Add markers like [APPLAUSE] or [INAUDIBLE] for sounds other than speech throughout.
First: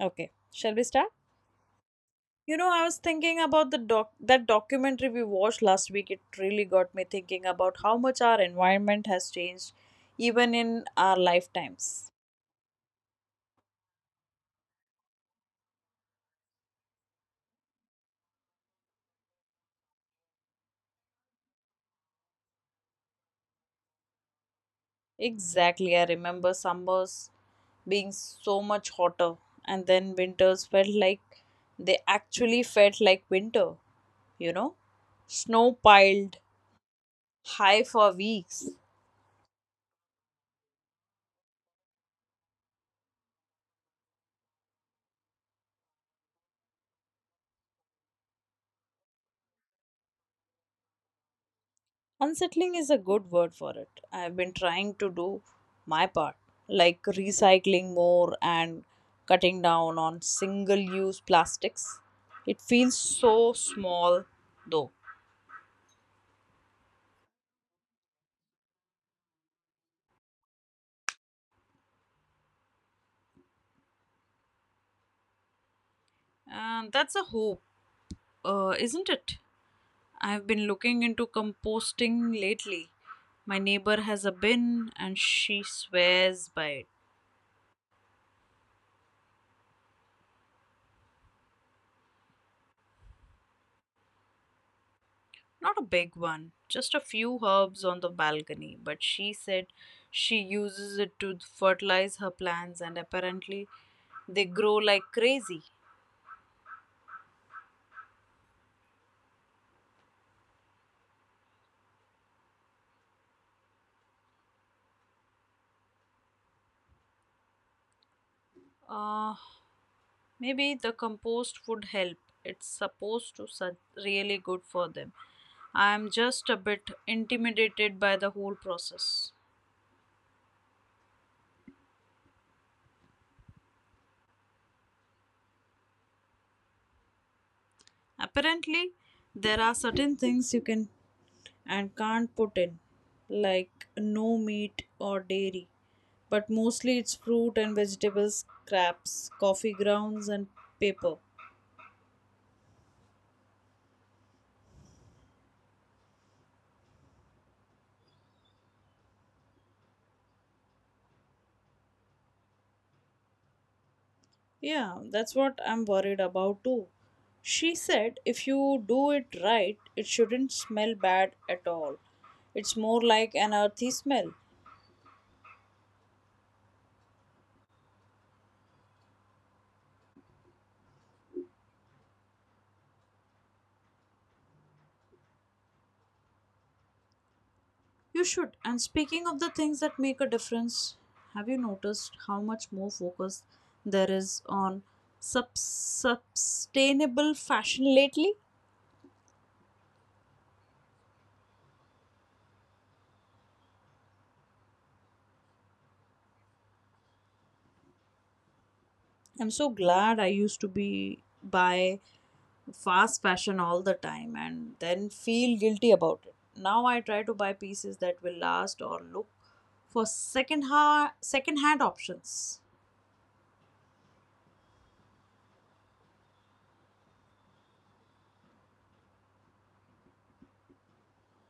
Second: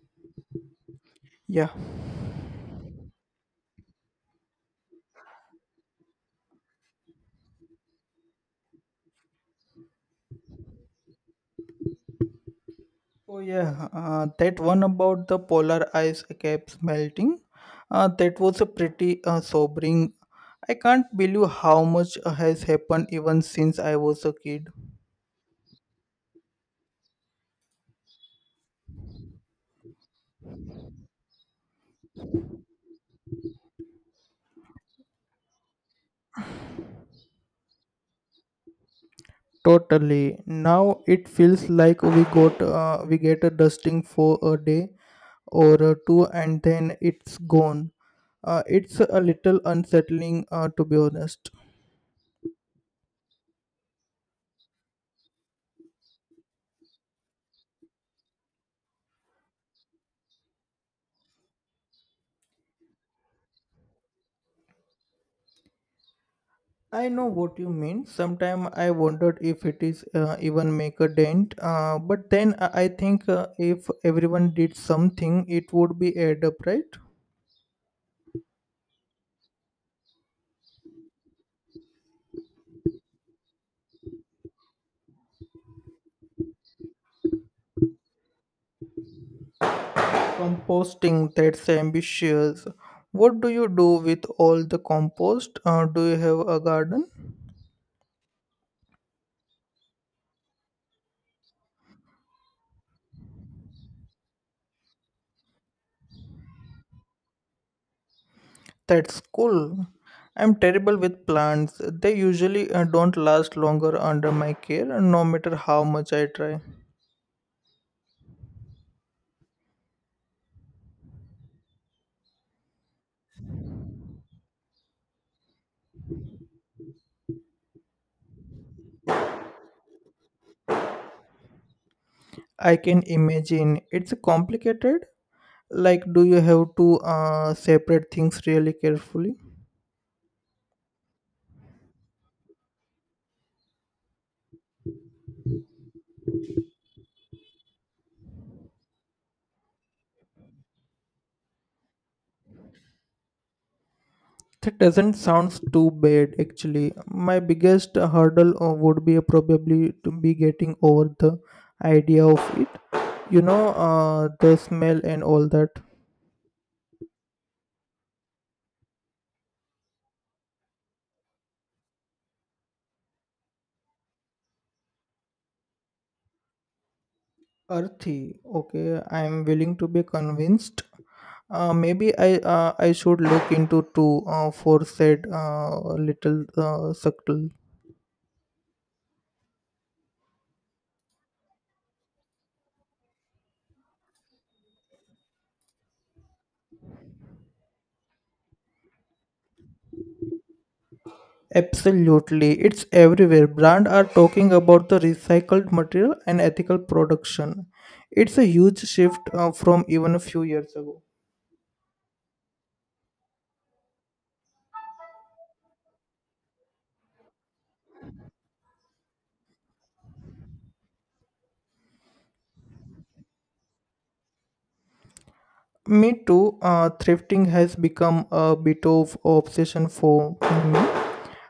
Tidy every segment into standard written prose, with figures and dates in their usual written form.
Okay, shall we start? Yeah. You know, I was thinking about the documentary we watched last week. It really got me thinking about how much our environment has changed, even in our lifetimes. Oh, yeah. That one about the polar ice caps melting, that was a pretty sobering. I can't believe how much has happened even since I was a kid. Exactly, I remember summers being so much hotter, and then winters felt like they actually felt like winter, you know? Snow piled high for weeks. Totally. Now it feels like we get a dusting for a day or two, and then it's gone. It's a little unsettling, to be honest. Unsettling is a good word for it. I've been trying to do my part, like recycling more and cutting down on single use plastics. It feels so small though. I know what you mean. Sometimes I wondered if it is even make a dent. But then I think if everyone did something, it would be add up, And right? that's a hope, isn't it? I've been looking into composting lately. My neighbor has a bin and she swears by it. Composting, that's ambitious. What do you do with all the compost? Not a Do big you have one, a just a garden? few herbs on the balcony, but she said she uses it to fertilize her plants and apparently they grow like crazy. That's cool. I'm terrible with plants. They usually don't last longer under my care, no matter how much I try. Uh, Maybe the compost would help. It's supposed to really good for them. I am just a bit intimidated by the whole process. I can imagine it's complicated. Like, do you have to separate things really Apparently, carefully? there are certain things you can and can't put in, like no meat or dairy, but mostly it's fruit and vegetables, scraps, coffee grounds, and paper. That doesn't sound too bad actually. My biggest hurdle would be probably to be getting over the idea of it, the smell Yeah, and that's all what that. I'm worried about too. She said if you do it right, it shouldn't smell bad at all. It's more like an earthy smell. Earthy, okay. I am willing to be convinced. Maybe I should look into to for said little subtle. You should. And speaking of the things that make a difference, have you noticed how much more focus there is on sustainable fashion lately? Absolutely, it's everywhere. Brands are talking about the recycled material and ethical production. It's a huge shift I'm so from even glad a I few used to years ago. be buy fast fashion all the time and then feel guilty about it. Now I try to buy pieces that will last or look for second hand options. Me too. Thrifting has become a bit of obsession for me.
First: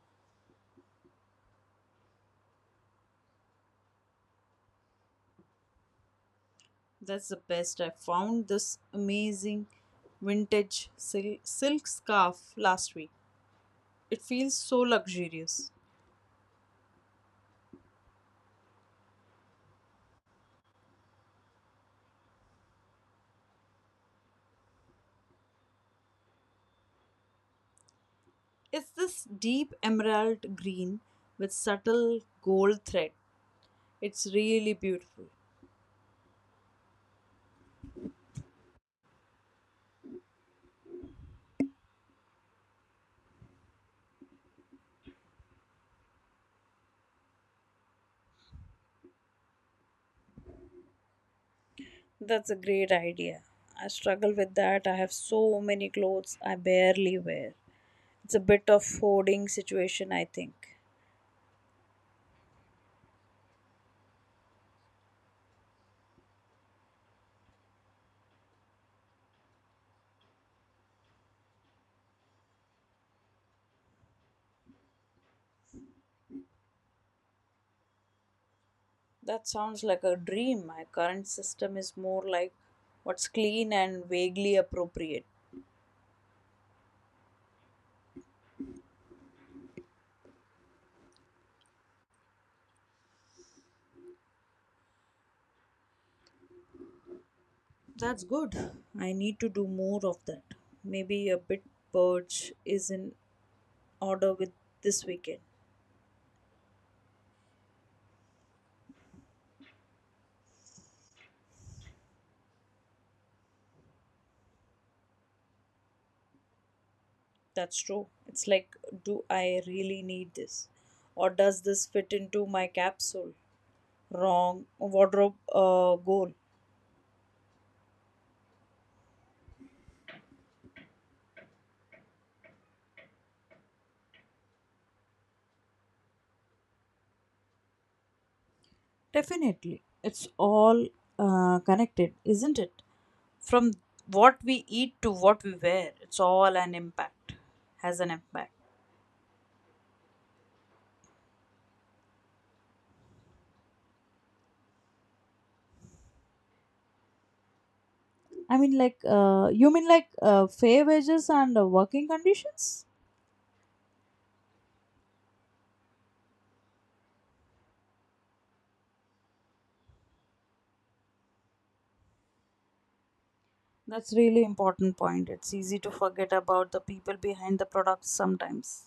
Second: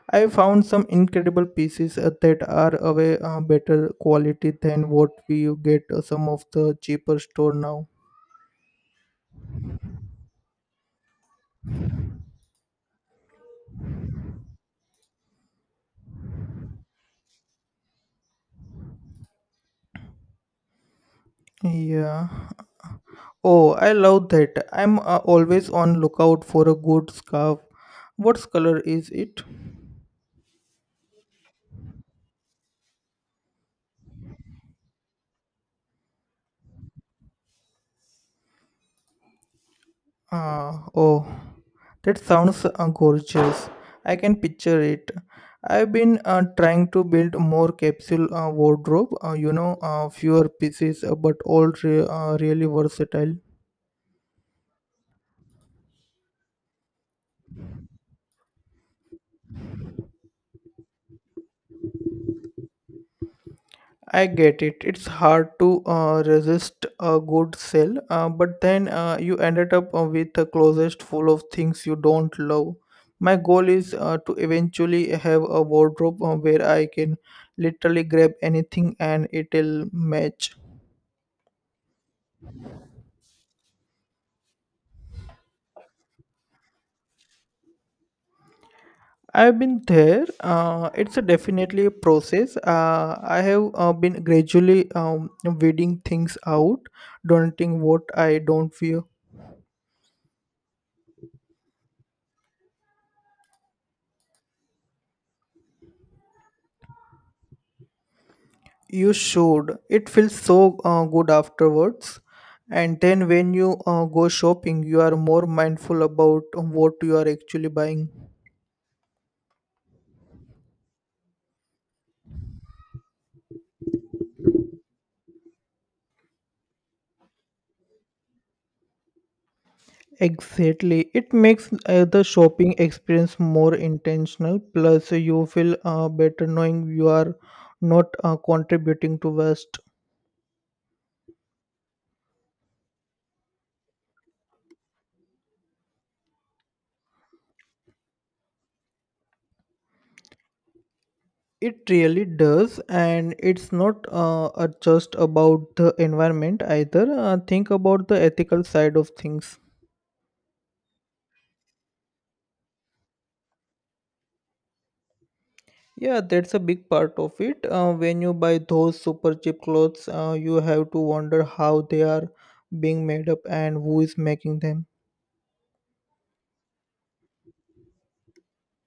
I found some incredible pieces that are of a better quality than what we get some of the cheaper That's the store best. now. I found this amazing vintage silk scarf last week. It feels so luxurious. Yeah. Oh, I love that. I'm always on lookout for a good scarf. What color It's is this it? deep emerald green with subtle gold thread. It's really beautiful. Ah, oh, that sounds gorgeous. I can picture it. I've been trying to build more capsule wardrobe, fewer pieces, but all That's a really great versatile. idea. I struggle with that. I have so many clothes I barely wear. It's a bit of hoarding situation, I think. I get it. It's hard to resist a good sale, but then you ended up with a closet full of things you don't love. My goal is to eventually have a wardrobe where I can literally grab anything and That sounds it'll like a match. dream. My current system is more like what's clean and vaguely appropriate. I've been there. It's a definitely a process. I have been gradually weeding things out, donating what That's I good. don't wear. I need to do more of that. Maybe a bit purge is in order with this weekend. You should. It feels so good afterwards. And then when you go shopping, you are more mindful about what you are actually That's true. buying. It's like, do I really need this? Or does this fit into my capsule? Wrong wardrobe goal. Exactly. It makes the shopping experience more intentional. Plus, you feel better knowing you are not contributing to waste. Definitely. It's all connected, isn't it? From what we eat to what we wear, it's all has an impact. It really does, and it's not just about the environment either. Think about the I ethical mean, like, side of things. you mean like fair wages and working conditions? Yeah, that's a big part of it. When you buy those super cheap clothes, you have to wonder how they are being made up and who That's is really making them. important point. It's easy to forget about the people behind the products sometimes.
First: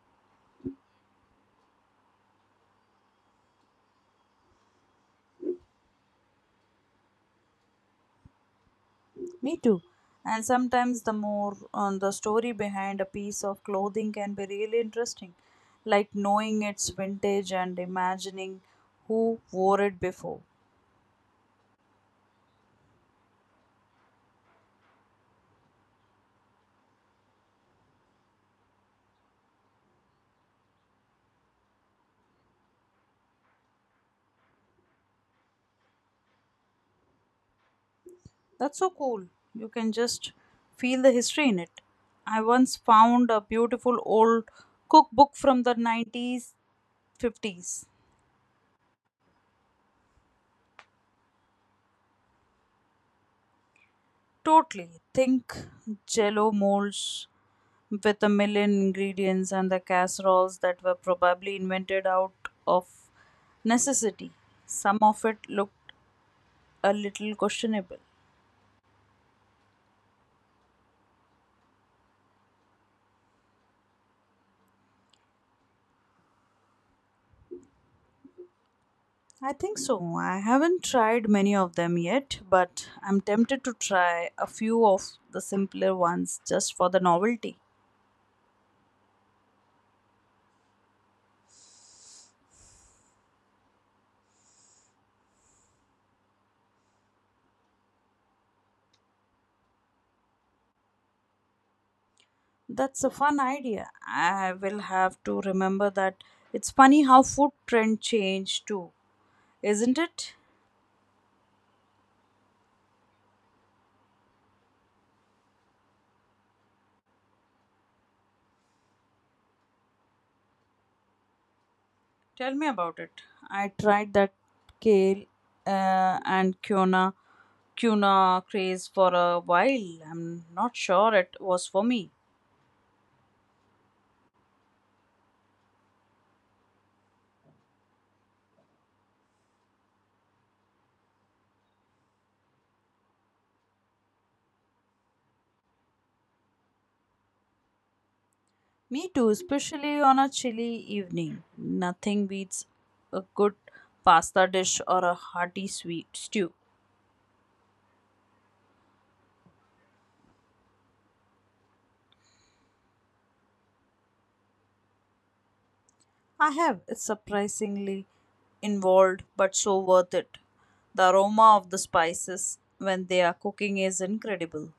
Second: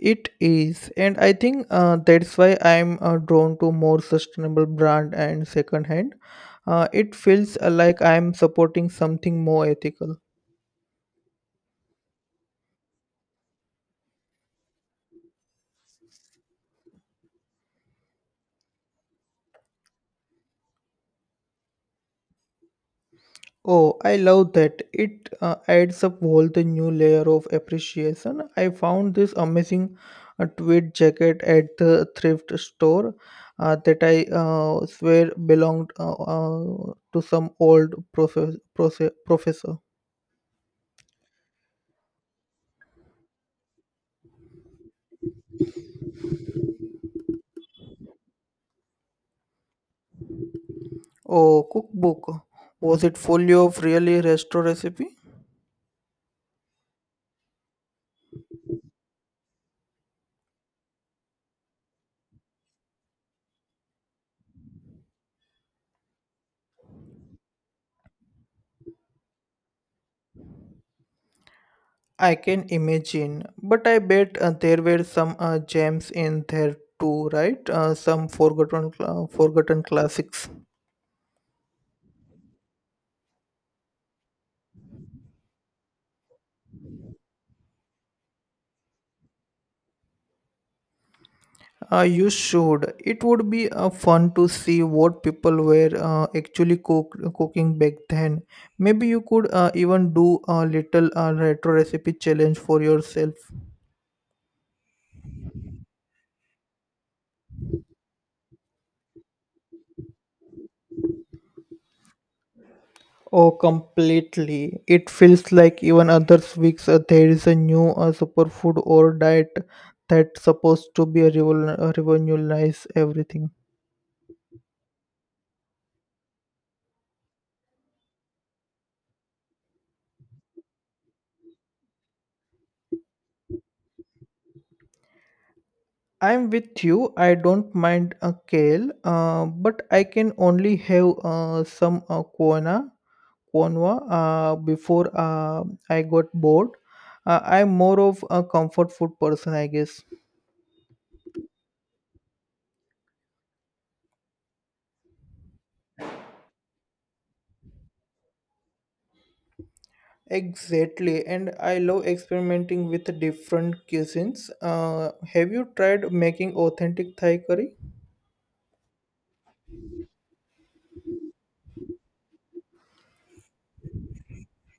It is, and I think that's why I'm drawn to more sustainable brand and secondhand. It feels like I'm supporting something Me more too. ethical. And sometimes the more on the story behind a piece of clothing can be really interesting, like knowing its vintage and imagining who wore it before. Oh, I love that. It adds up all the new layer of appreciation. I found this amazing tweed jacket at the thrift store that I swear belonged to some old That's so cool. You professor. can just feel the history in it. I once found a beautiful old cookbook from the 90s, 50s. Oh, cookbook. Was it fully of really resto Totally. recipe? Think jello molds with a million ingredients and the casseroles that were probably invented out of necessity. Some of it looked a little questionable. I can imagine. But I bet there were some gems in there too, right? Some forgotten, I think forgotten so. I classics. haven't tried many of them yet, but I'm tempted to try a few of the simpler ones just for the novelty. You should. It would be fun to see what people were actually cooking back then. Maybe you could even do a little retro recipe challenge for That's a yourself. fun idea. I will have to remember that it's funny how food trend change too, isn't it? Oh, completely. It feels like even other weeks there is a new superfood or diet that's supposed to be a Tell me revolutionize about it. everything. I tried that kale and quinoa craze for a while. I'm not sure it was for me. I'm with you. I don't mind a kale, but I can only have some quinoa one wa- before I got bored. I'm more of a comfort Me food too, person, I especially guess. on a chilly evening. Nothing beats a good pasta dish or a hearty sweet stew. Exactly, and I love experimenting with different cuisines. Have you tried I making have. It's authentic Thai curry? surprisingly involved, but so worth it. The aroma of the spices when they are cooking is incredible.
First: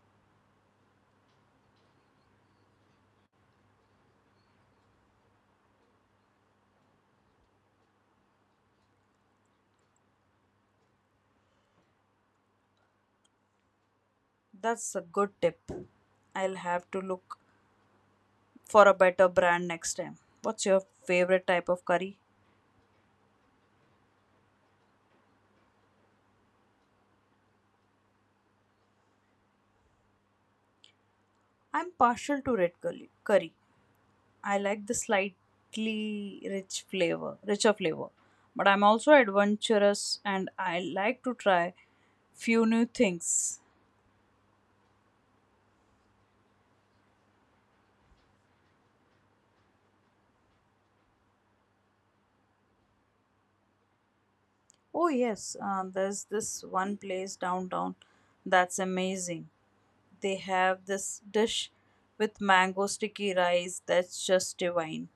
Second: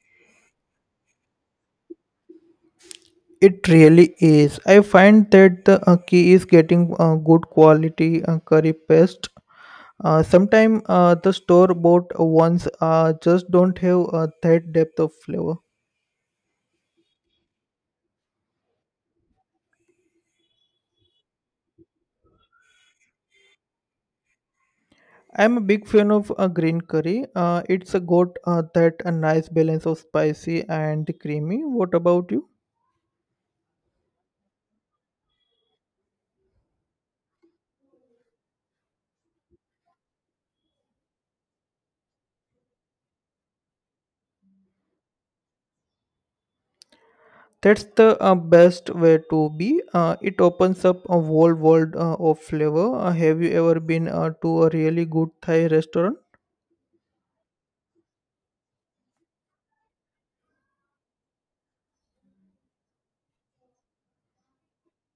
It really is. I find that the key is getting good quality curry paste. Sometimes the store bought ones just don't have that That's depth a of good flavor. tip. I'll have to look for a better brand next time. What's your favorite type of curry? I'm a big fan of green curry. It's a got that a nice balance of spicy and creamy. I'm What about partial you? to red curry. I like the slightly richer flavor. But I'm also adventurous and I like to try few new things. That's the best way to be. It opens up a whole world of flavor. Have you ever been to a really Oh good yes, Thai restaurant? there's this one place downtown that's amazing. They have this dish with mango sticky rice that's just divine.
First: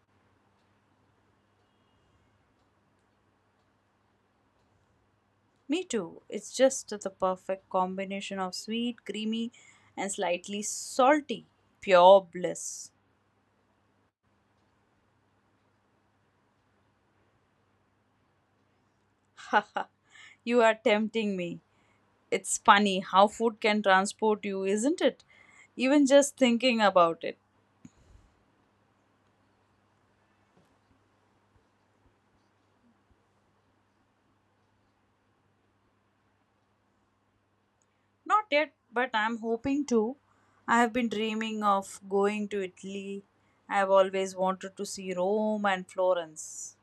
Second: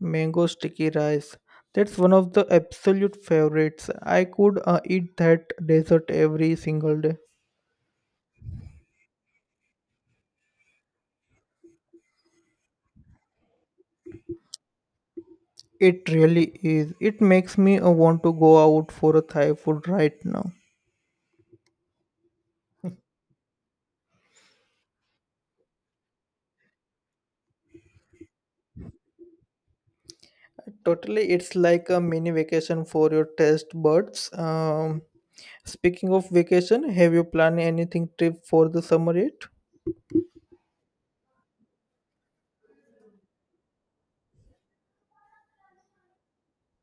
Mango sticky rice. That's one of the absolute favorites. I could eat that Me dessert too. It's every just single the day. perfect combination of sweet, creamy, and slightly salty. Pure bliss. It really is. It makes me want to go out for a [LAUGHS] Thai Haha, food right now. you are tempting me. It's funny how food can transport you, isn't it? Even just thinking about it. Totally, it's like a mini vacation for your test buds. Speaking of vacation, have you planned anything trip Not for yet, the but summer yet? I'm hoping to. I have been dreaming of going to Italy. I have always wanted to see Rome and Florence.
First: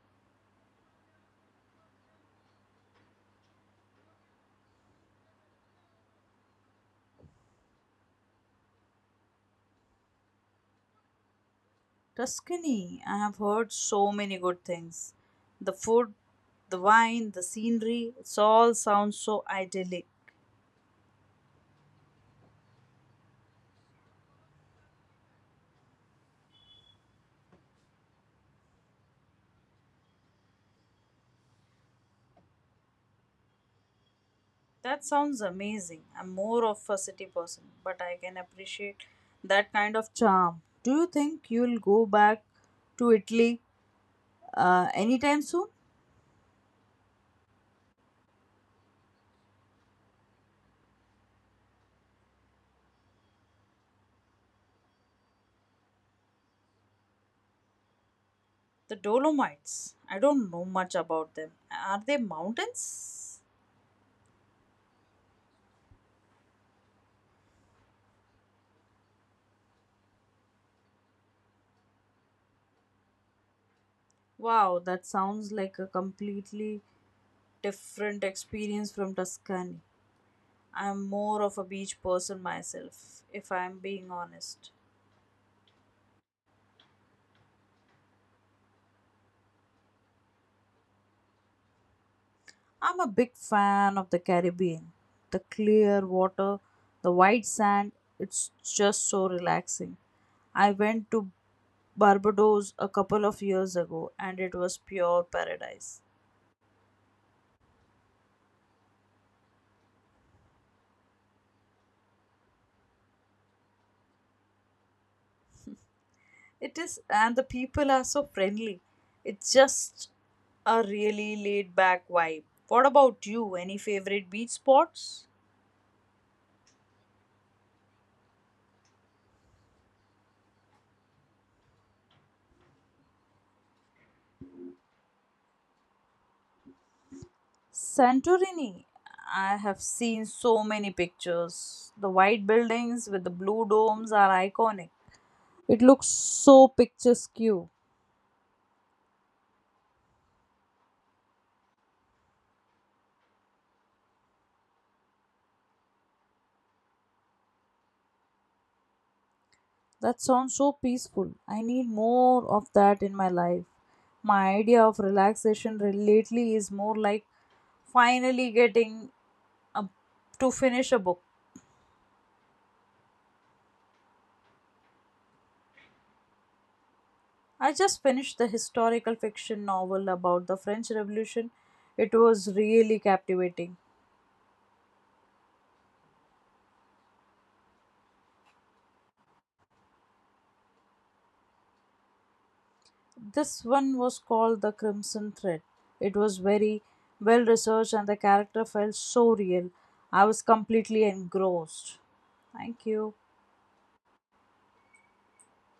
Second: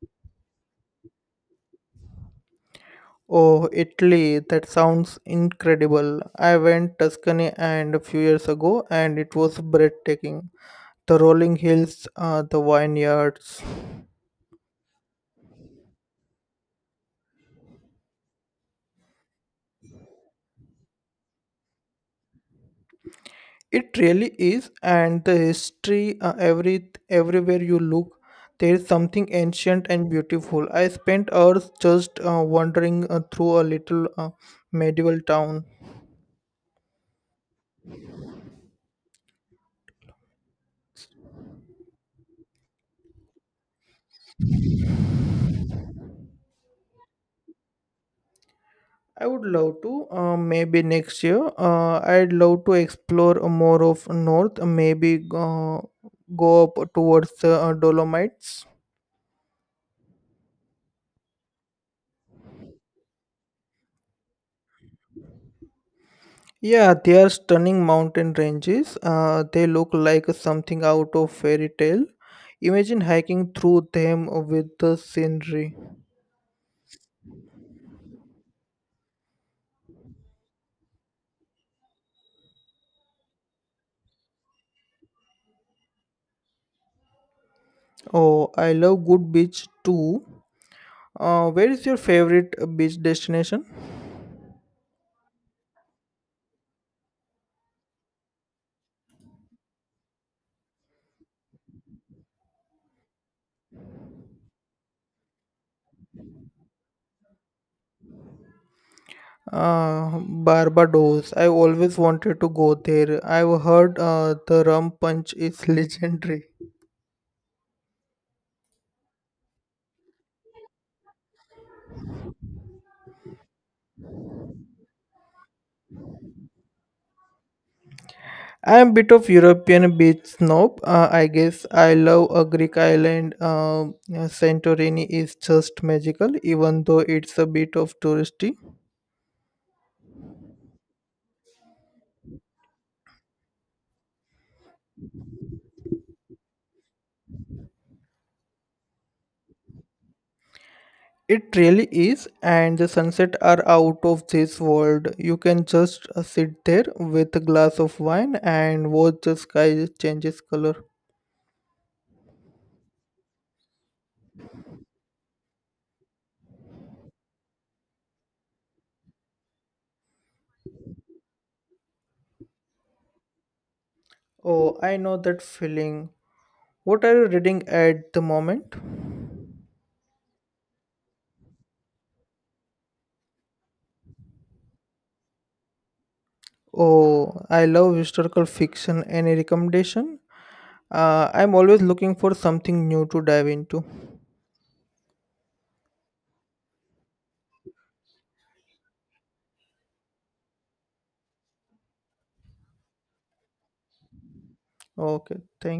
Oh, Italy, that sounds incredible. I went Tuscany and a few years ago and it was breathtaking. The rolling hills, the Tuscany, I have vineyards. heard so many good things. The food, the wine, the scenery, it all sounds so idyllic. It really is, and the history everywhere you look, there is something ancient and beautiful. I spent hours just wandering through a little That medieval sounds town. amazing. I'm more of a city person, but I can appreciate that kind of charm. Do you think you'll go back to Italy anytime soon? I would love to. Maybe next year. I'd love to explore more of north. Maybe go up towards the Dolomites. The Dolomites. I don't know much about them. Are they mountains? Yeah, they are stunning mountain ranges. They look like something out of fairy tale. Imagine hiking through them with Wow, the that sounds scenery. like a completely different experience from Tuscany. I'm more of a beach person myself, if I'm being honest. Oh, I love good beach too. Where is your favorite I'm beach a big destination? fan of the Caribbean. The clear water, the white sand, it's just so relaxing. I went to Barbados a couple of years ago and it was pure paradise. Barbados. I always wanted to go there. I've heard the rum punch is [LAUGHS] legendary. It is, and the people are so friendly. It's just a really laid back vibe. What about you? Any favorite beach spots? I'm a bit of European beach snob. I guess I love a Greek island. Santorini is just magical, even though it's a bit of touristy. Santorini. I have seen so many pictures. The white buildings with the blue domes are iconic. It looks so picturesque. It really is, and the sunset are out of this world. You can just sit there with a glass of wine and watch the sky That changes sounds so color. peaceful. I need more of that in my life. My idea of relaxation lately is more like finally getting a, to finish a book. Oh, I know that feeling. What are you reading I just at the finished the moment? historical fiction novel about the French Revolution. It was really captivating. Oh, I love historical fiction. Any recommendation? I'm always looking for something new to dive This into. one was called The Crimson Thread. It was very well researched and the character felt so real. I was completely engrossed. Thank you. Okay, thank